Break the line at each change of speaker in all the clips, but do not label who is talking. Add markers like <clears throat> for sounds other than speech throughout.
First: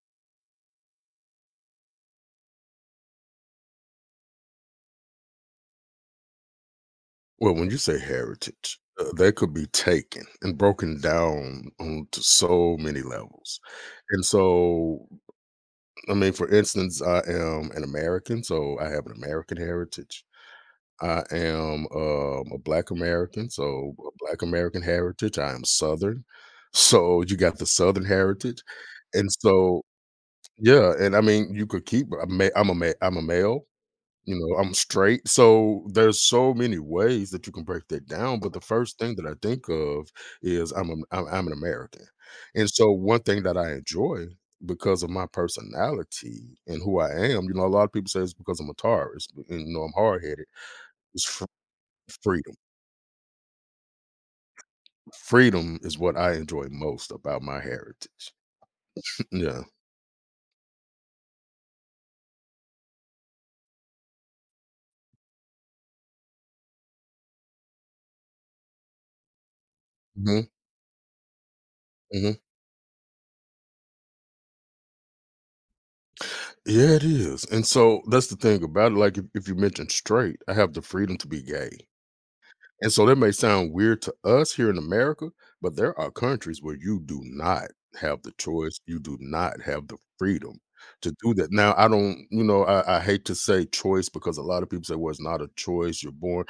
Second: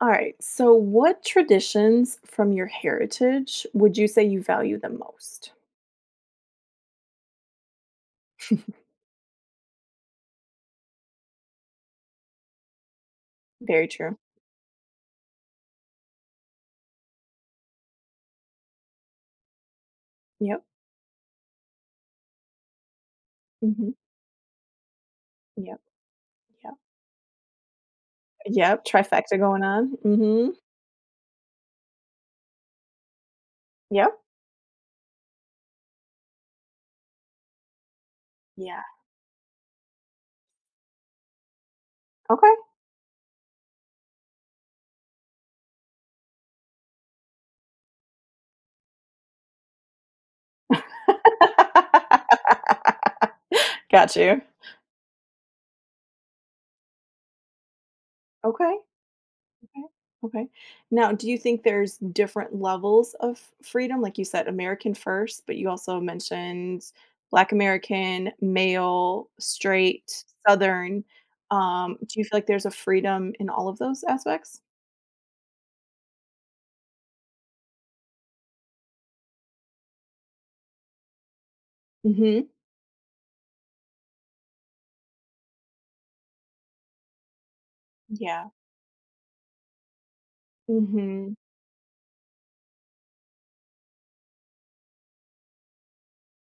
All right. So, what traditions from your heritage would you say you value the most?
Well, when you say heritage, that could be taken and broken down onto so many levels.
Very true.
And so, I mean, for instance, I am an American, so I have an American heritage.
Yep.
I am a Black American,
Hmm.
so a Black American heritage. I am
Yep.
Southern, <laughs>
Yep.
so you got the Southern heritage.
Yep.
And
Trifecta going
so,
on. Hmm.
yeah, and I mean, you could keep. I'm a male.
Yep.
I'm straight. So there's so many ways that you can break that down, but the
Yeah.
first thing that I think of is I'm an American.
Okay.
And so one thing that I enjoy because of my personality and who I am, a lot of people say it's because I'm a Taurus, and I'm hard headed. It's fr- freedom.
<laughs> Got you.
Freedom is what I enjoy most about my heritage.
Okay.
<laughs> Yeah.
Okay. Okay. Now, do you think there's different levels of freedom? Like you said, American first, but you also mentioned Black American, male, straight,
Hmm.
Southern. Do you feel
Hmm.
like there's a freedom in all of those aspects?
Yeah, it is. And so that's the thing about it. Like, if you mention straight, I have the freedom to be gay.
Hmm.
And so that may sound weird to us here in America, but there are countries where you do not have the
Yeah.
choice. You do not have the freedom to do
Hmm.
that. Now, I don't, I hate to say choice because a lot of people say, well, it's not a choice. You're born.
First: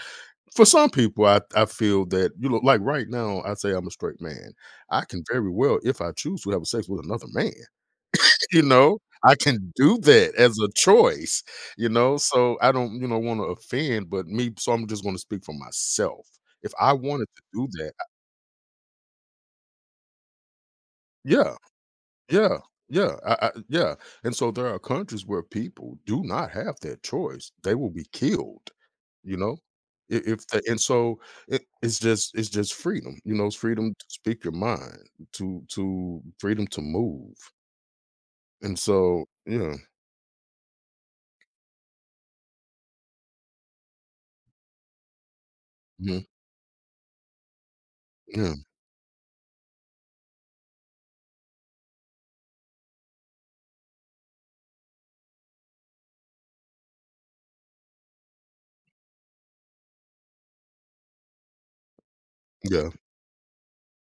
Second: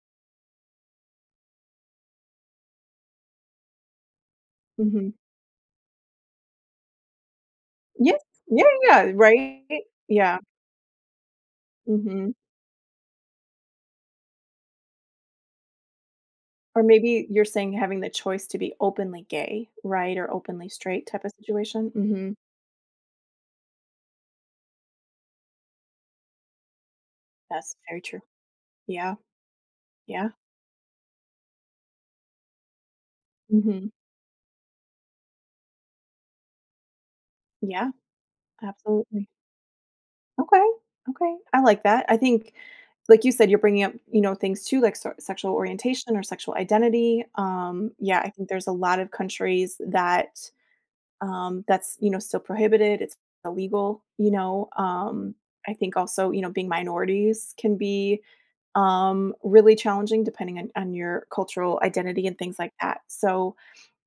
For some people, I feel that, like right now, I say I'm a straight man. I
Hmm.
can very well, if I choose to have sex with another man.
Yes.
You
Yeah.
know,
Yeah.
I
Right.
can do that
Yeah.
as a choice,
Hmm.
so I don't, wanna offend, but me so I'm just gonna speak for myself. If
Or
I
maybe
wanted to
you're
do
saying
that,
having
I—
the choice to be openly gay, right, or openly straight type of
Yeah,
situation. Hmm.
yeah, yeah, I yeah, and so there are countries where people do not have that choice.
That's
They will
very
be
true.
killed,
Yeah.
you know? I
Yeah.
if the And so it's just freedom, it's
Hmm.
freedom to speak your mind, to freedom to move,
Yeah,
and so
absolutely.
yeah,
Okay, okay, I like that. I think, like you said, you're bringing up, things too, like sexual orientation
mhm,
or sexual identity. Yeah, I think
yeah,
there's a lot of countries that that's still prohibited. It's illegal. I think also being minorities can be really challenging depending on your cultural identity and things like
yeah,
that. So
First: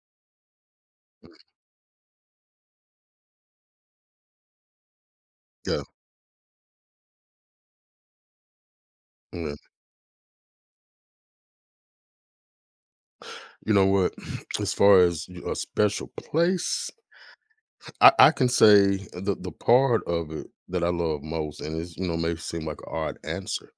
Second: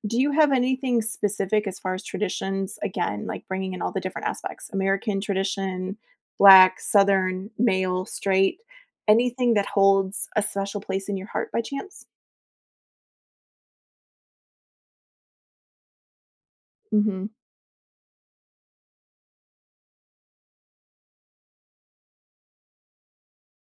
do you have anything specific as far as traditions? Again, like bringing in all the different aspects, American
yeah,
tradition, Black, Southern, male, straight, anything
yeah.
that holds a special place in your heart by chance?
You know what? <clears throat> As far as a special place,
Mhm.
I can say the part of it that I love most, and it's may seem like an odd answer.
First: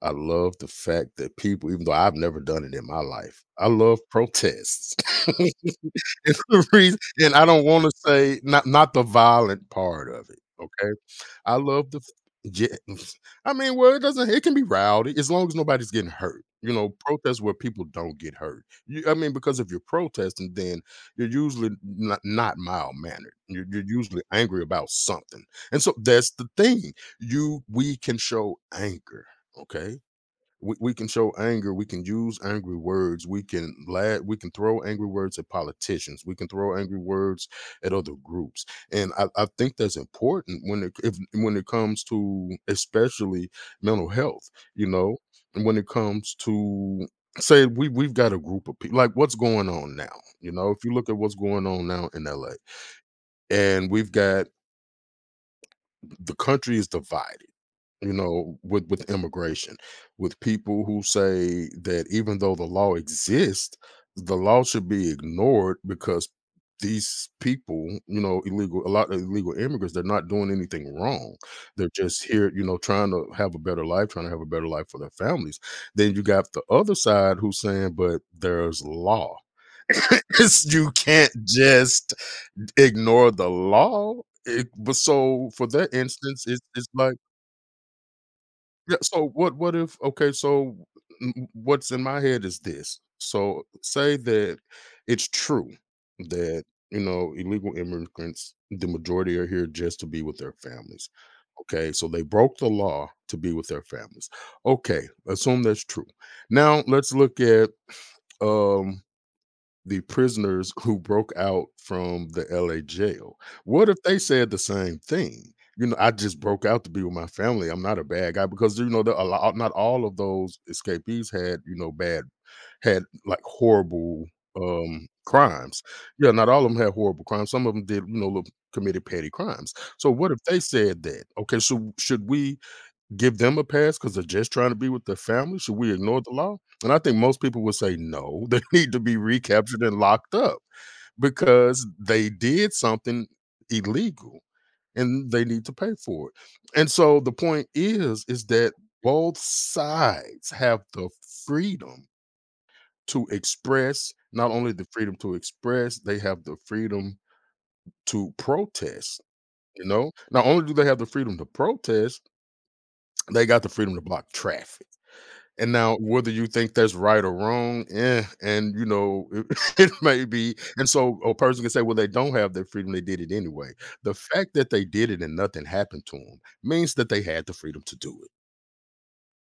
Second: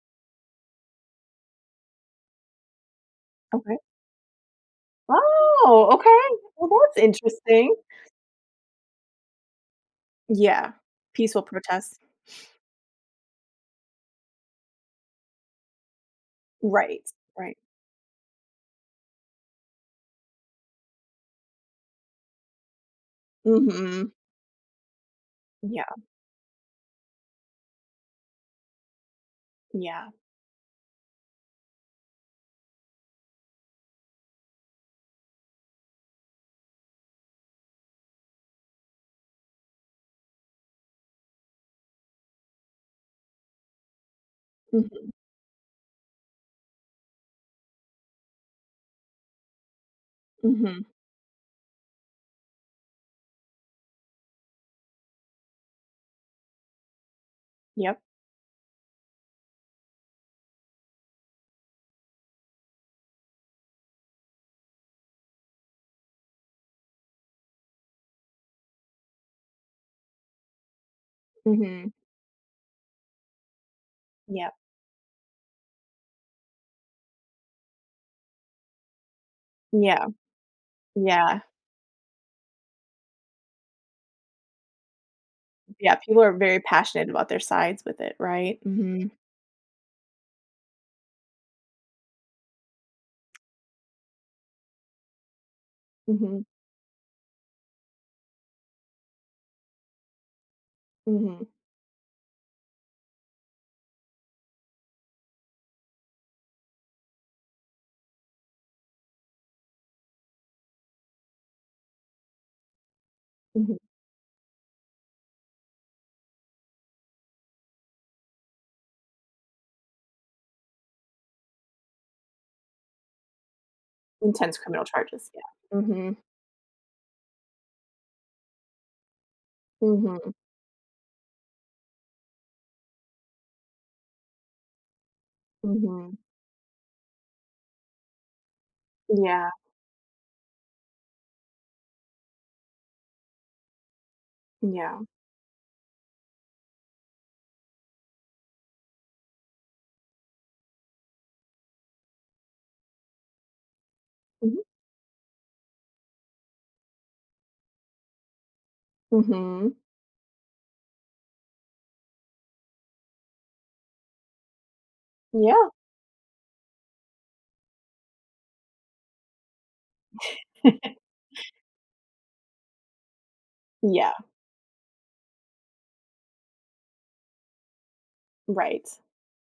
I love the fact that people, even though I've never done it in my life, I
Okay.
love protests. <laughs> and
Oh, okay. Well, that's
and I don't
interesting.
want to say not the violent part of it.
Yeah.
Okay.
Peaceful
I love
protests.
the Yeah. <laughs> I mean, well, it doesn't it can be rowdy as long as nobody's getting hurt,
Right,
protests where
right.
people don't get hurt. You I mean, because if you're protesting, then you're usually not mild-mannered. You're
Mhm.
usually angry about something, and so
Yeah,
that's the thing. You We can show anger, okay?
yeah.
We can show anger. We can use angry words. We can throw angry words at politicians. We can throw angry words at other groups. And I think that's important when it if, when it comes to, especially, mental health. you
Mhm,
know and when it comes to, say, we've got a group of people like what's going on now.
mhm.
If you look at what's going on now in la, and we've got— the country is divided,
Yep.
with immigration, with people who say that even though the law exists, the law should be ignored because these people, illegal— a lot of illegal immigrants, they're not doing anything wrong. They're
Mhm.
just here, trying to have a better life, trying to have a
Yep.
better life for their families. Then you got the other side who's saying, but there's law. <laughs>
Yeah,
You can't
yeah,
just ignore the law, but so for that
yeah. People are
instance,
very
it's
passionate
like,
about their sides with it, right?
yeah,
Mhm,
so what if— okay, so what's in my head is this. So say that it's true
mhm.
that, illegal immigrants, the majority are here just to be with their families.
Mhm,
Okay, so they broke the law to be with their families. Okay, assume that's true. Now let's look at um the prisoners who broke out from the LA jail.
mhm.
What if they said the same thing? You know, "I just broke out to be with my family. I'm not a bad guy," because, there— a lot— not all of those escapees had, bad— had, like, horrible,
Intense criminal charges, yeah.
crimes.
Mhm,
Yeah, not all of them had horrible crimes. Some of them did, little— committed petty crimes. So what
mhm,
if they said that? Okay, so should we give them a pass because 'cause they're just trying to be with their family? Should we
mhm.
ignore the law? And I think most people would say, "No, <laughs> they need to be
Yeah,
recaptured and locked up because they did something illegal,
yeah.
and they need to pay for it." And so the point is that both sides have the freedom to express— not
Mhm,
only the freedom to express, they have the freedom to protest,
mhm.
you know? Not only do they have the freedom to protest, they got the freedom to block traffic.
Yeah.
And now whether you think that's right or wrong, <laughs> it may be, and
<laughs>
so a person can say, "Well, they don't have their freedom, they did it anyway."
Yeah,
The fact that they did it and nothing happened to them means that they had the freedom to do it.
right.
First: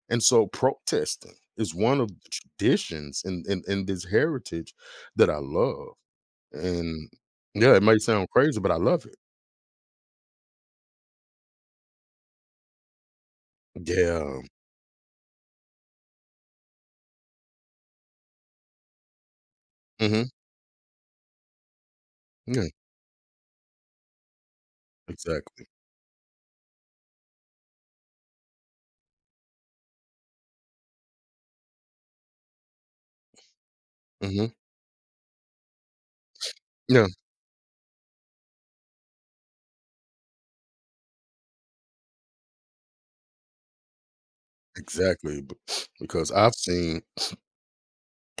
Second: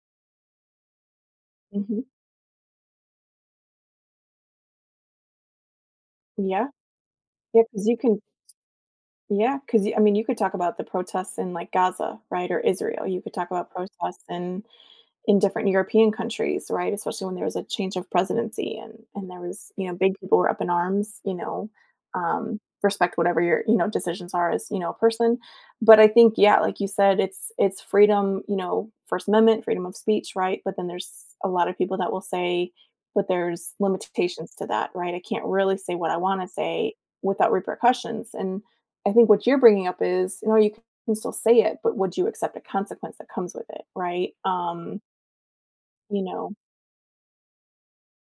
And so protesting is
Mhm.
one of the traditions in this heritage that I love,
Yeah.
and
Yeah.
yeah, it
Because you
may
can.
sound crazy, but I love it.
Yeah. Because I mean, you could talk about the protests in, like, Gaza, right, or Israel. You could talk about protests
Yeah.
in different European countries, right? Especially when there was a change of presidency and there was, big
Mhm.
people were up in arms,
Yeah,
respect whatever your, decisions are as, a person.
exactly.
But I think, yeah, like you said, it's freedom, First Amendment, freedom of speech, right? But then there's a lot of people that will say, but there's
Mhm.
limitations to that, right? I can't really say what I want to say
Yeah,
without repercussions. And I think what you're bringing up is, you can still say it, but would you accept a consequence that comes with it, right?
exactly, b
You
because
know?
I've seen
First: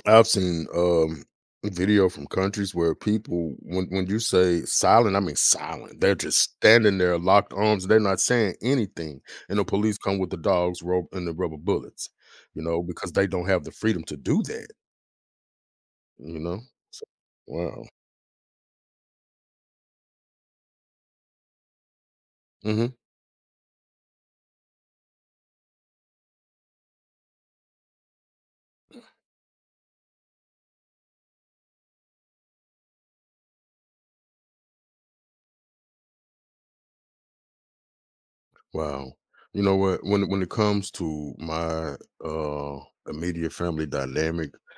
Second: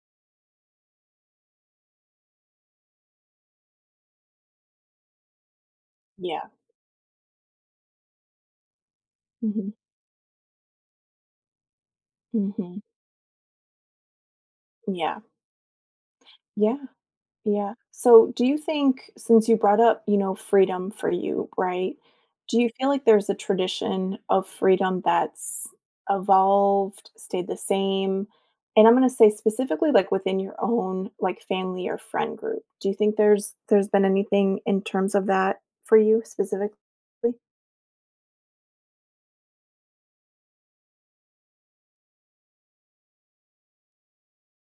I've seen video from countries where people— when you say silent, I mean silent. They're just
Yeah.
standing there, locked arms, they're not saying anything. And the
Mhm.
police come with the dogs, rope, and the rubber bullets,
Mhm.
because they don't have the freedom to do that,
Yeah.
you know?
Yeah.
So.
Yeah.
Wow.
So, do you think since you brought up, freedom for you, right? Do you
Hmm.
feel like there's a tradition of freedom that's evolved, stayed the same? And I'm gonna say specifically like within your own like family or friend group. Do you think there's been anything in terms of that for you specifically?
Wow. You know what? When it comes to my uh immediate family dynamic, <sighs>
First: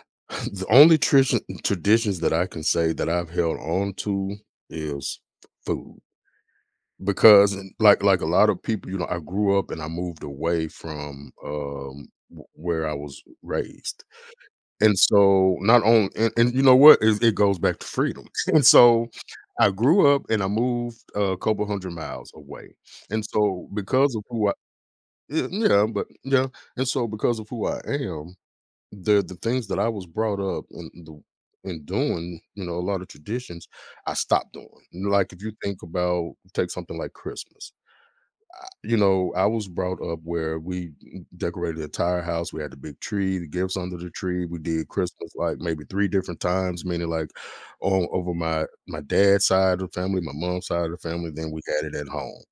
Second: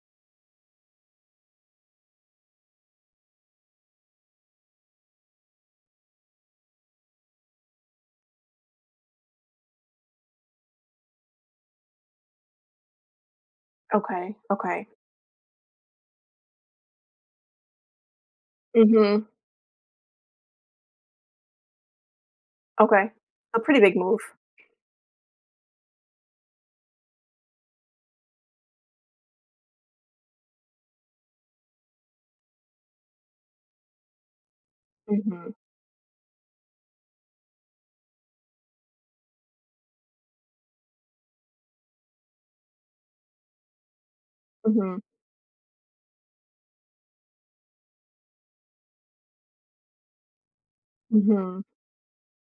<laughs> the only traditions that I can say that I've held on to is food. Because— and like a lot of people, I grew up and I moved away from, w where I was raised,
Okay. Okay.
and so not only— and you know what? It goes back to freedom. <laughs> And so
Mhm.
I grew up and I moved a couple hundred miles away,
Okay.
and
A
so
pretty big
because
move.
of who but yeah, and so because of who I am, the things that I was brought up in, the in doing, a lot of traditions, I stopped doing. Like, if
Mhm.
you think about take something like Christmas. I was brought up where we decorated the entire house. We had the big tree, the gifts under the tree. We did
Mhm.
Christmas like maybe three different times, meaning like on— over my dad's side of the family, my mom's side of the family. Then we
Mhm.
had it at home.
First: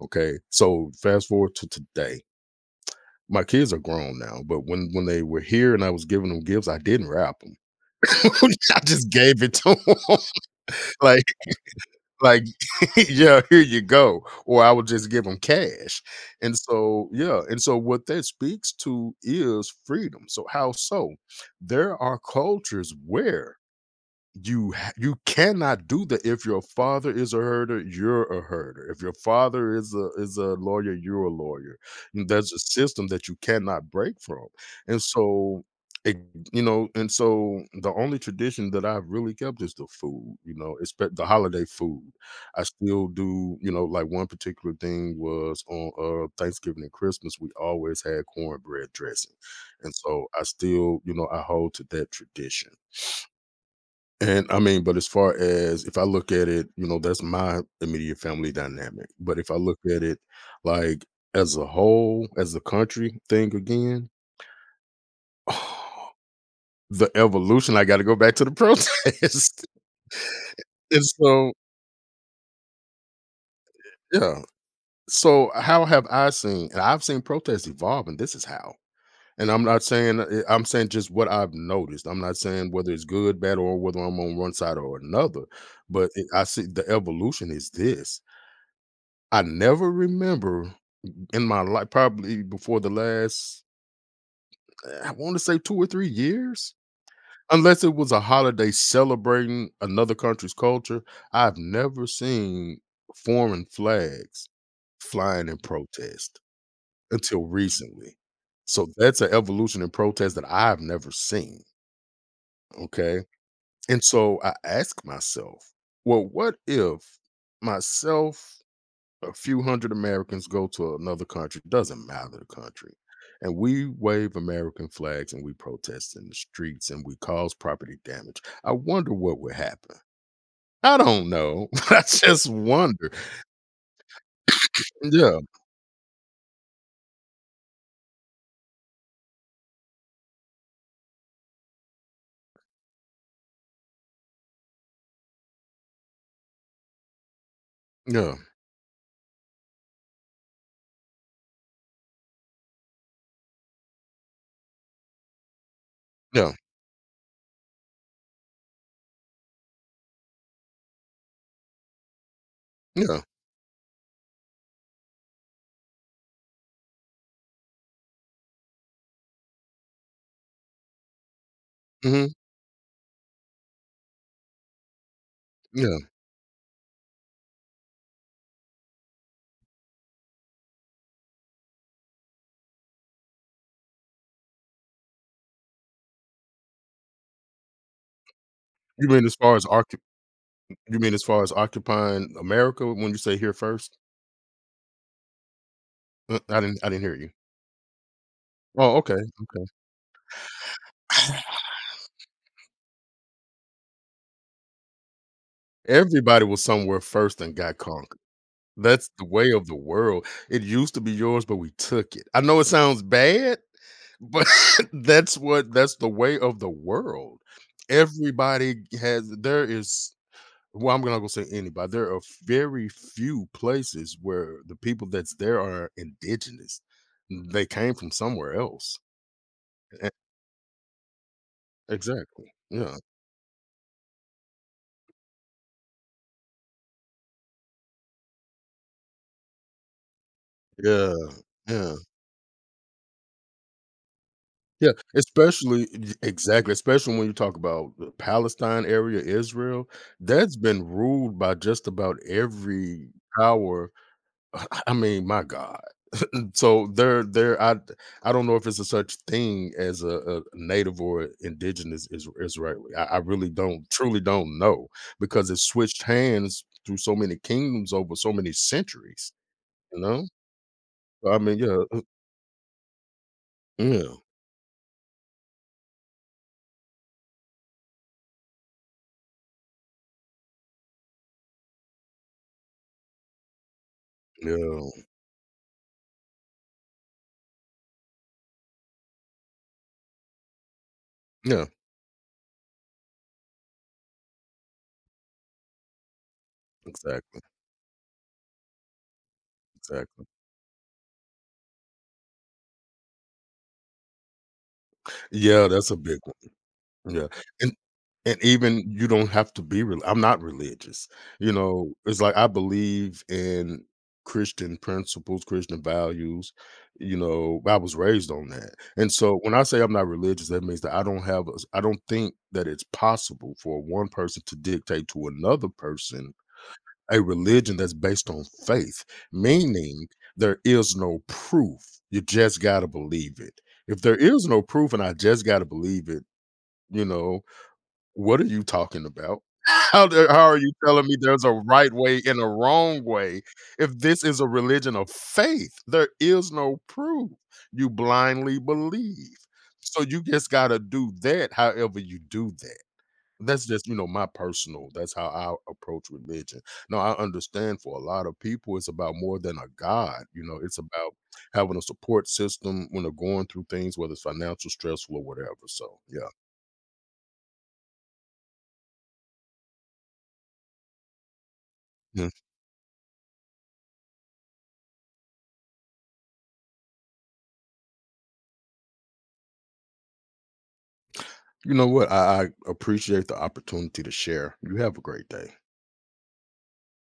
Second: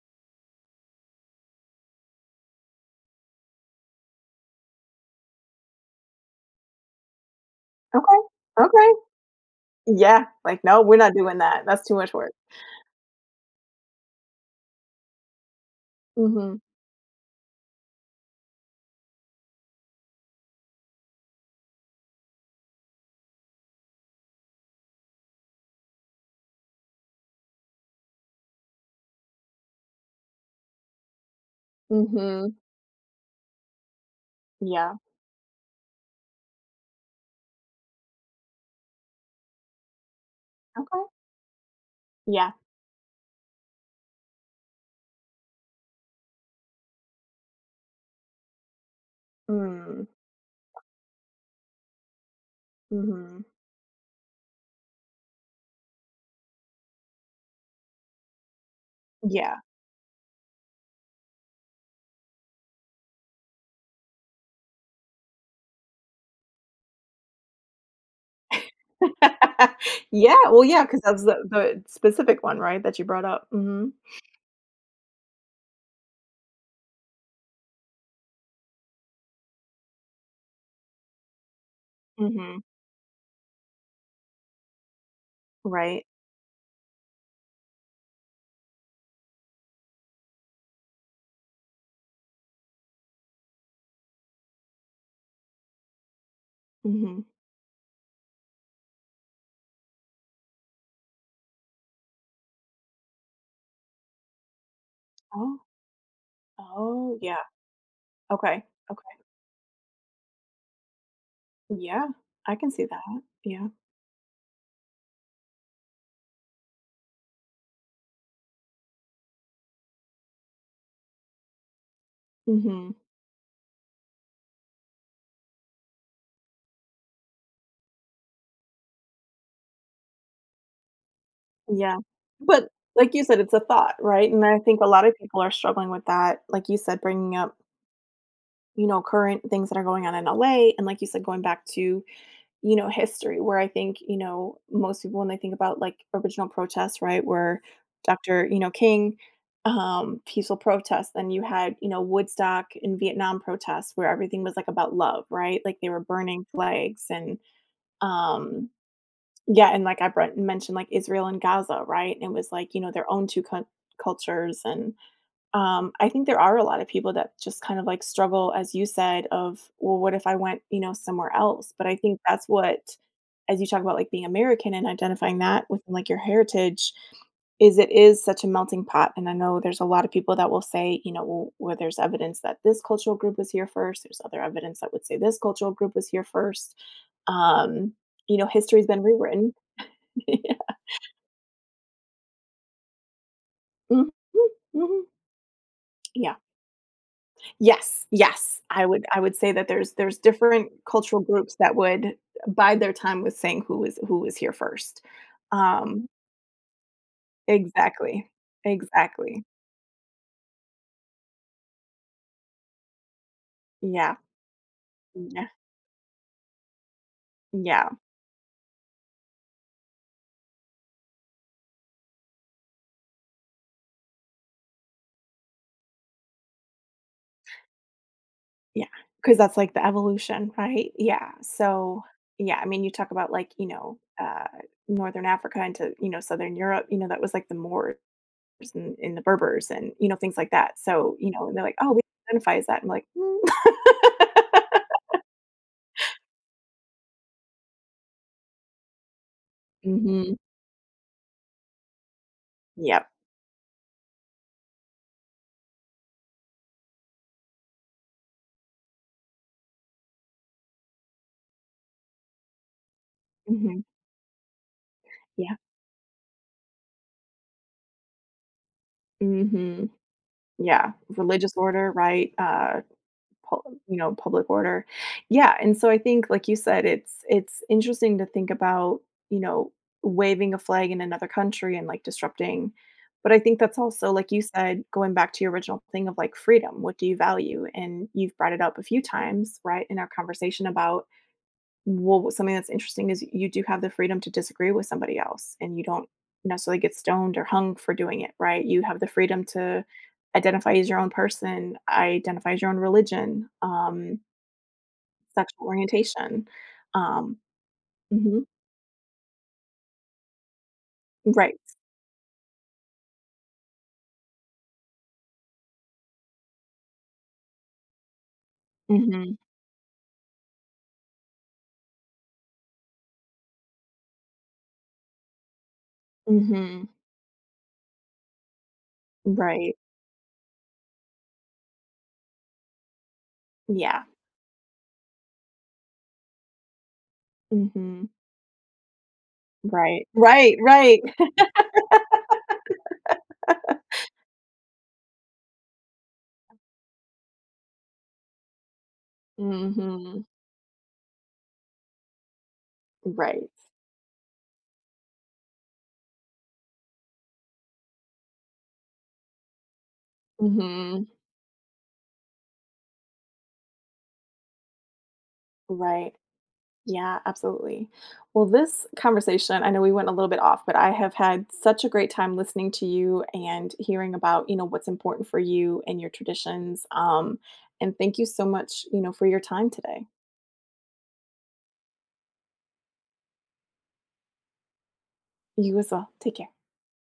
Okay, so fast forward to today. My kids are grown now, but when they were here and I was giving them gifts, I didn't wrap them. <laughs>
Okay,
I
okay.
just gave it to them.
Yeah, like, "No, we're
<laughs>
not
like
doing that, that's too much work."
like, <laughs> yeah, here you go. Or I would just give them cash. And
Mhm,
so, yeah. And so, what that speaks to is freedom. So, how so? There are cultures where you cannot do that. If your father is a herder, you're a herder. If your father is a lawyer, you're a lawyer. And
mhm,
there's a system that you cannot break from,
yeah,
and so it, you know and so the only tradition that I've really kept is the food. It's
okay,
the holiday food.
yeah,
I still do. Like, one particular thing was on Thanksgiving and Christmas, we always had cornbread dressing, and
mm,
so I still, I hold to that tradition.
mhm,
And I mean, but as far as if I look at it, that's my immediate family dynamic. But if I
yeah.
look at it like as a whole, as a country thing again, <sighs> the evolution, I got to go back to the protest.
<laughs> Yeah, well, yeah,
<laughs>
because
And
that's the
so,
the specific one, right, that you brought up, mhm,
yeah. So, how have I seen— and I've seen protests evolve, and this is how. And I'm not saying, I'm saying just what I've noticed. I'm not
mhm,
saying whether it's good, bad, or whether I'm on one side or another.
right,
But I see the evolution is this. I never remember in my life, probably before the last, I want to say 2 or 3 years,
mhm.
unless it was a holiday celebrating another country's culture, I've never seen foreign flags flying in
Oh,
protest
oh, yeah,
until recently.
okay,
So
okay,
that's an evolution in protest that I've never seen,
yeah, I can see
okay?
that, yeah,
And so I ask myself, well, what if— myself— a few hundred Americans go to another country, doesn't matter the country,
mhm,
and we wave American flags and we protest in the streets and we cause property damage. I wonder what would happen. I don't know. <laughs>
yeah,
I just
but
wonder.
like you said, it's a thought, right, and I think a lot of
Yeah,
people are struggling with that, like you said, bringing up current things that are going on in LA and like you said, going back to, history where I think, most people when they think about like original protests, right, where
yeah,
Dr. King, peaceful protests, then you had, Woodstock and Vietnam protests where everything was like about love, right? Like they were burning
yeah,
flags and um yeah, and like I mentioned like Israel and Gaza, right? And it was like, their
yeah,
own two cul cultures and I think there are a lot of people that just kind of like struggle, as you said, of, well, what if I went, somewhere else? But I think
mhm,
that's what, as you talk about like being American and identifying that within
yeah.
like your heritage, is it is such a melting pot. And I know there's a lot of people that will say, well, where there's evidence that this cultural group was here first, there's other evidence that would say this cultural group was here first. Um, history's been
You mean as
rewritten.
far as occu
<laughs>
you mean as far as occupying America when you say here first?
Mhm, mhm. Yeah.
I didn't hear you.
Yes, yes. I
Oh,
would
okay,
I would say
okay.
that there's different cultural groups that would bide their time with saying who was here first.
<sighs>
Um,
Everybody was somewhere first and got conquered.
exactly,
That's the
exactly.
way of the world. It used to be yours, but we took it. I know it sounds bad,
Yeah,
but <laughs>
yeah,
that's the way of the world.
yeah,
Everybody has there is Well, I'm not gonna say anybody. There are very few places where the people that's there are indigenous. They came from somewhere
yeah.
else.
Because that's like the
E-
evolution, right? Yeah. So,
Exactly.
yeah, I mean, you
Yeah.
talk about like, Northern Africa into, Southern Europe, that was like the Moors and the Berbers and, things like that.
Yeah.
So, they're like, oh,
Yeah.
we identify as that. I'm like, mm.
Yeah, especially e exactly, especially when you talk about the Palestine area,
<laughs>
Israel,
hmm.
that's been ruled by just about
Yep.
every power. <laughs> I mean, my God. <clears throat> So there, I don't know if it's a such thing as a native or indigenous— Is Israeli. I really
Mhm.
don't— truly don't know because
Yeah.
it switched hands through so many kingdoms over so many centuries,
Mhm.
you know?
Yeah.
I
Religious
mean,
order,
yeah,
right? Pul you know,
yeah,
public order. Yeah, and so I think, like you said, it's interesting to think about, you know, waving a flag in another country and, like, disrupting but I think that's also, like you
yeah,
said, going back to your original thing of, like, freedom. What do you value? And you've brought it up a few times, right, in our conversation about.
yeah,
Well, something that's interesting is you do have the freedom to disagree with somebody else, and you don't necessarily get stoned
exactly,
or hung for doing it, right? You have the freedom to
exactly.
identify as your own person, identify as your own religion, sexual
Yeah, that's a big—
orientation.
Yeah,
Um,
and and
mhm,
even you don't have to be rel I'm not religious,
right.
it's like I believe in Christian principles, Christian values. I was raised on that, and
Mhm,
so when I say I'm not religious, that means that I don't have a s I don't think that it's possible for one person to dictate to another person
mhm,
a religion that's based on faith,
right.
meaning there is no proof, you just gotta believe it. If
Yeah.
there is no proof and I just gotta believe it, you know
Mhm,
what are you talking about? <laughs>
right.
How the how
Right,
are you
right.
telling me there's a right way and a wrong way? If this is a religion of faith, there is no proof. You blindly believe. So you
Mhm,
just gotta do that however you do that.
right.
That's just, my personal— that's how I approach religion. Now, I understand for a lot of people, it's about more than a God. It's
Mhm,
about having a support system when they're going through things, whether it's financial, stressful, or whatever. So,
right.
yeah.
Yeah, absolutely. Well, this conversation, I know we went a little bit off, but I have had such a great time listening to you and hearing about, what's important for you and your traditions. And thank you so much, for your time today.
You know what? I appreciate the opportunity to share. You have a great day.
You as well. Take care.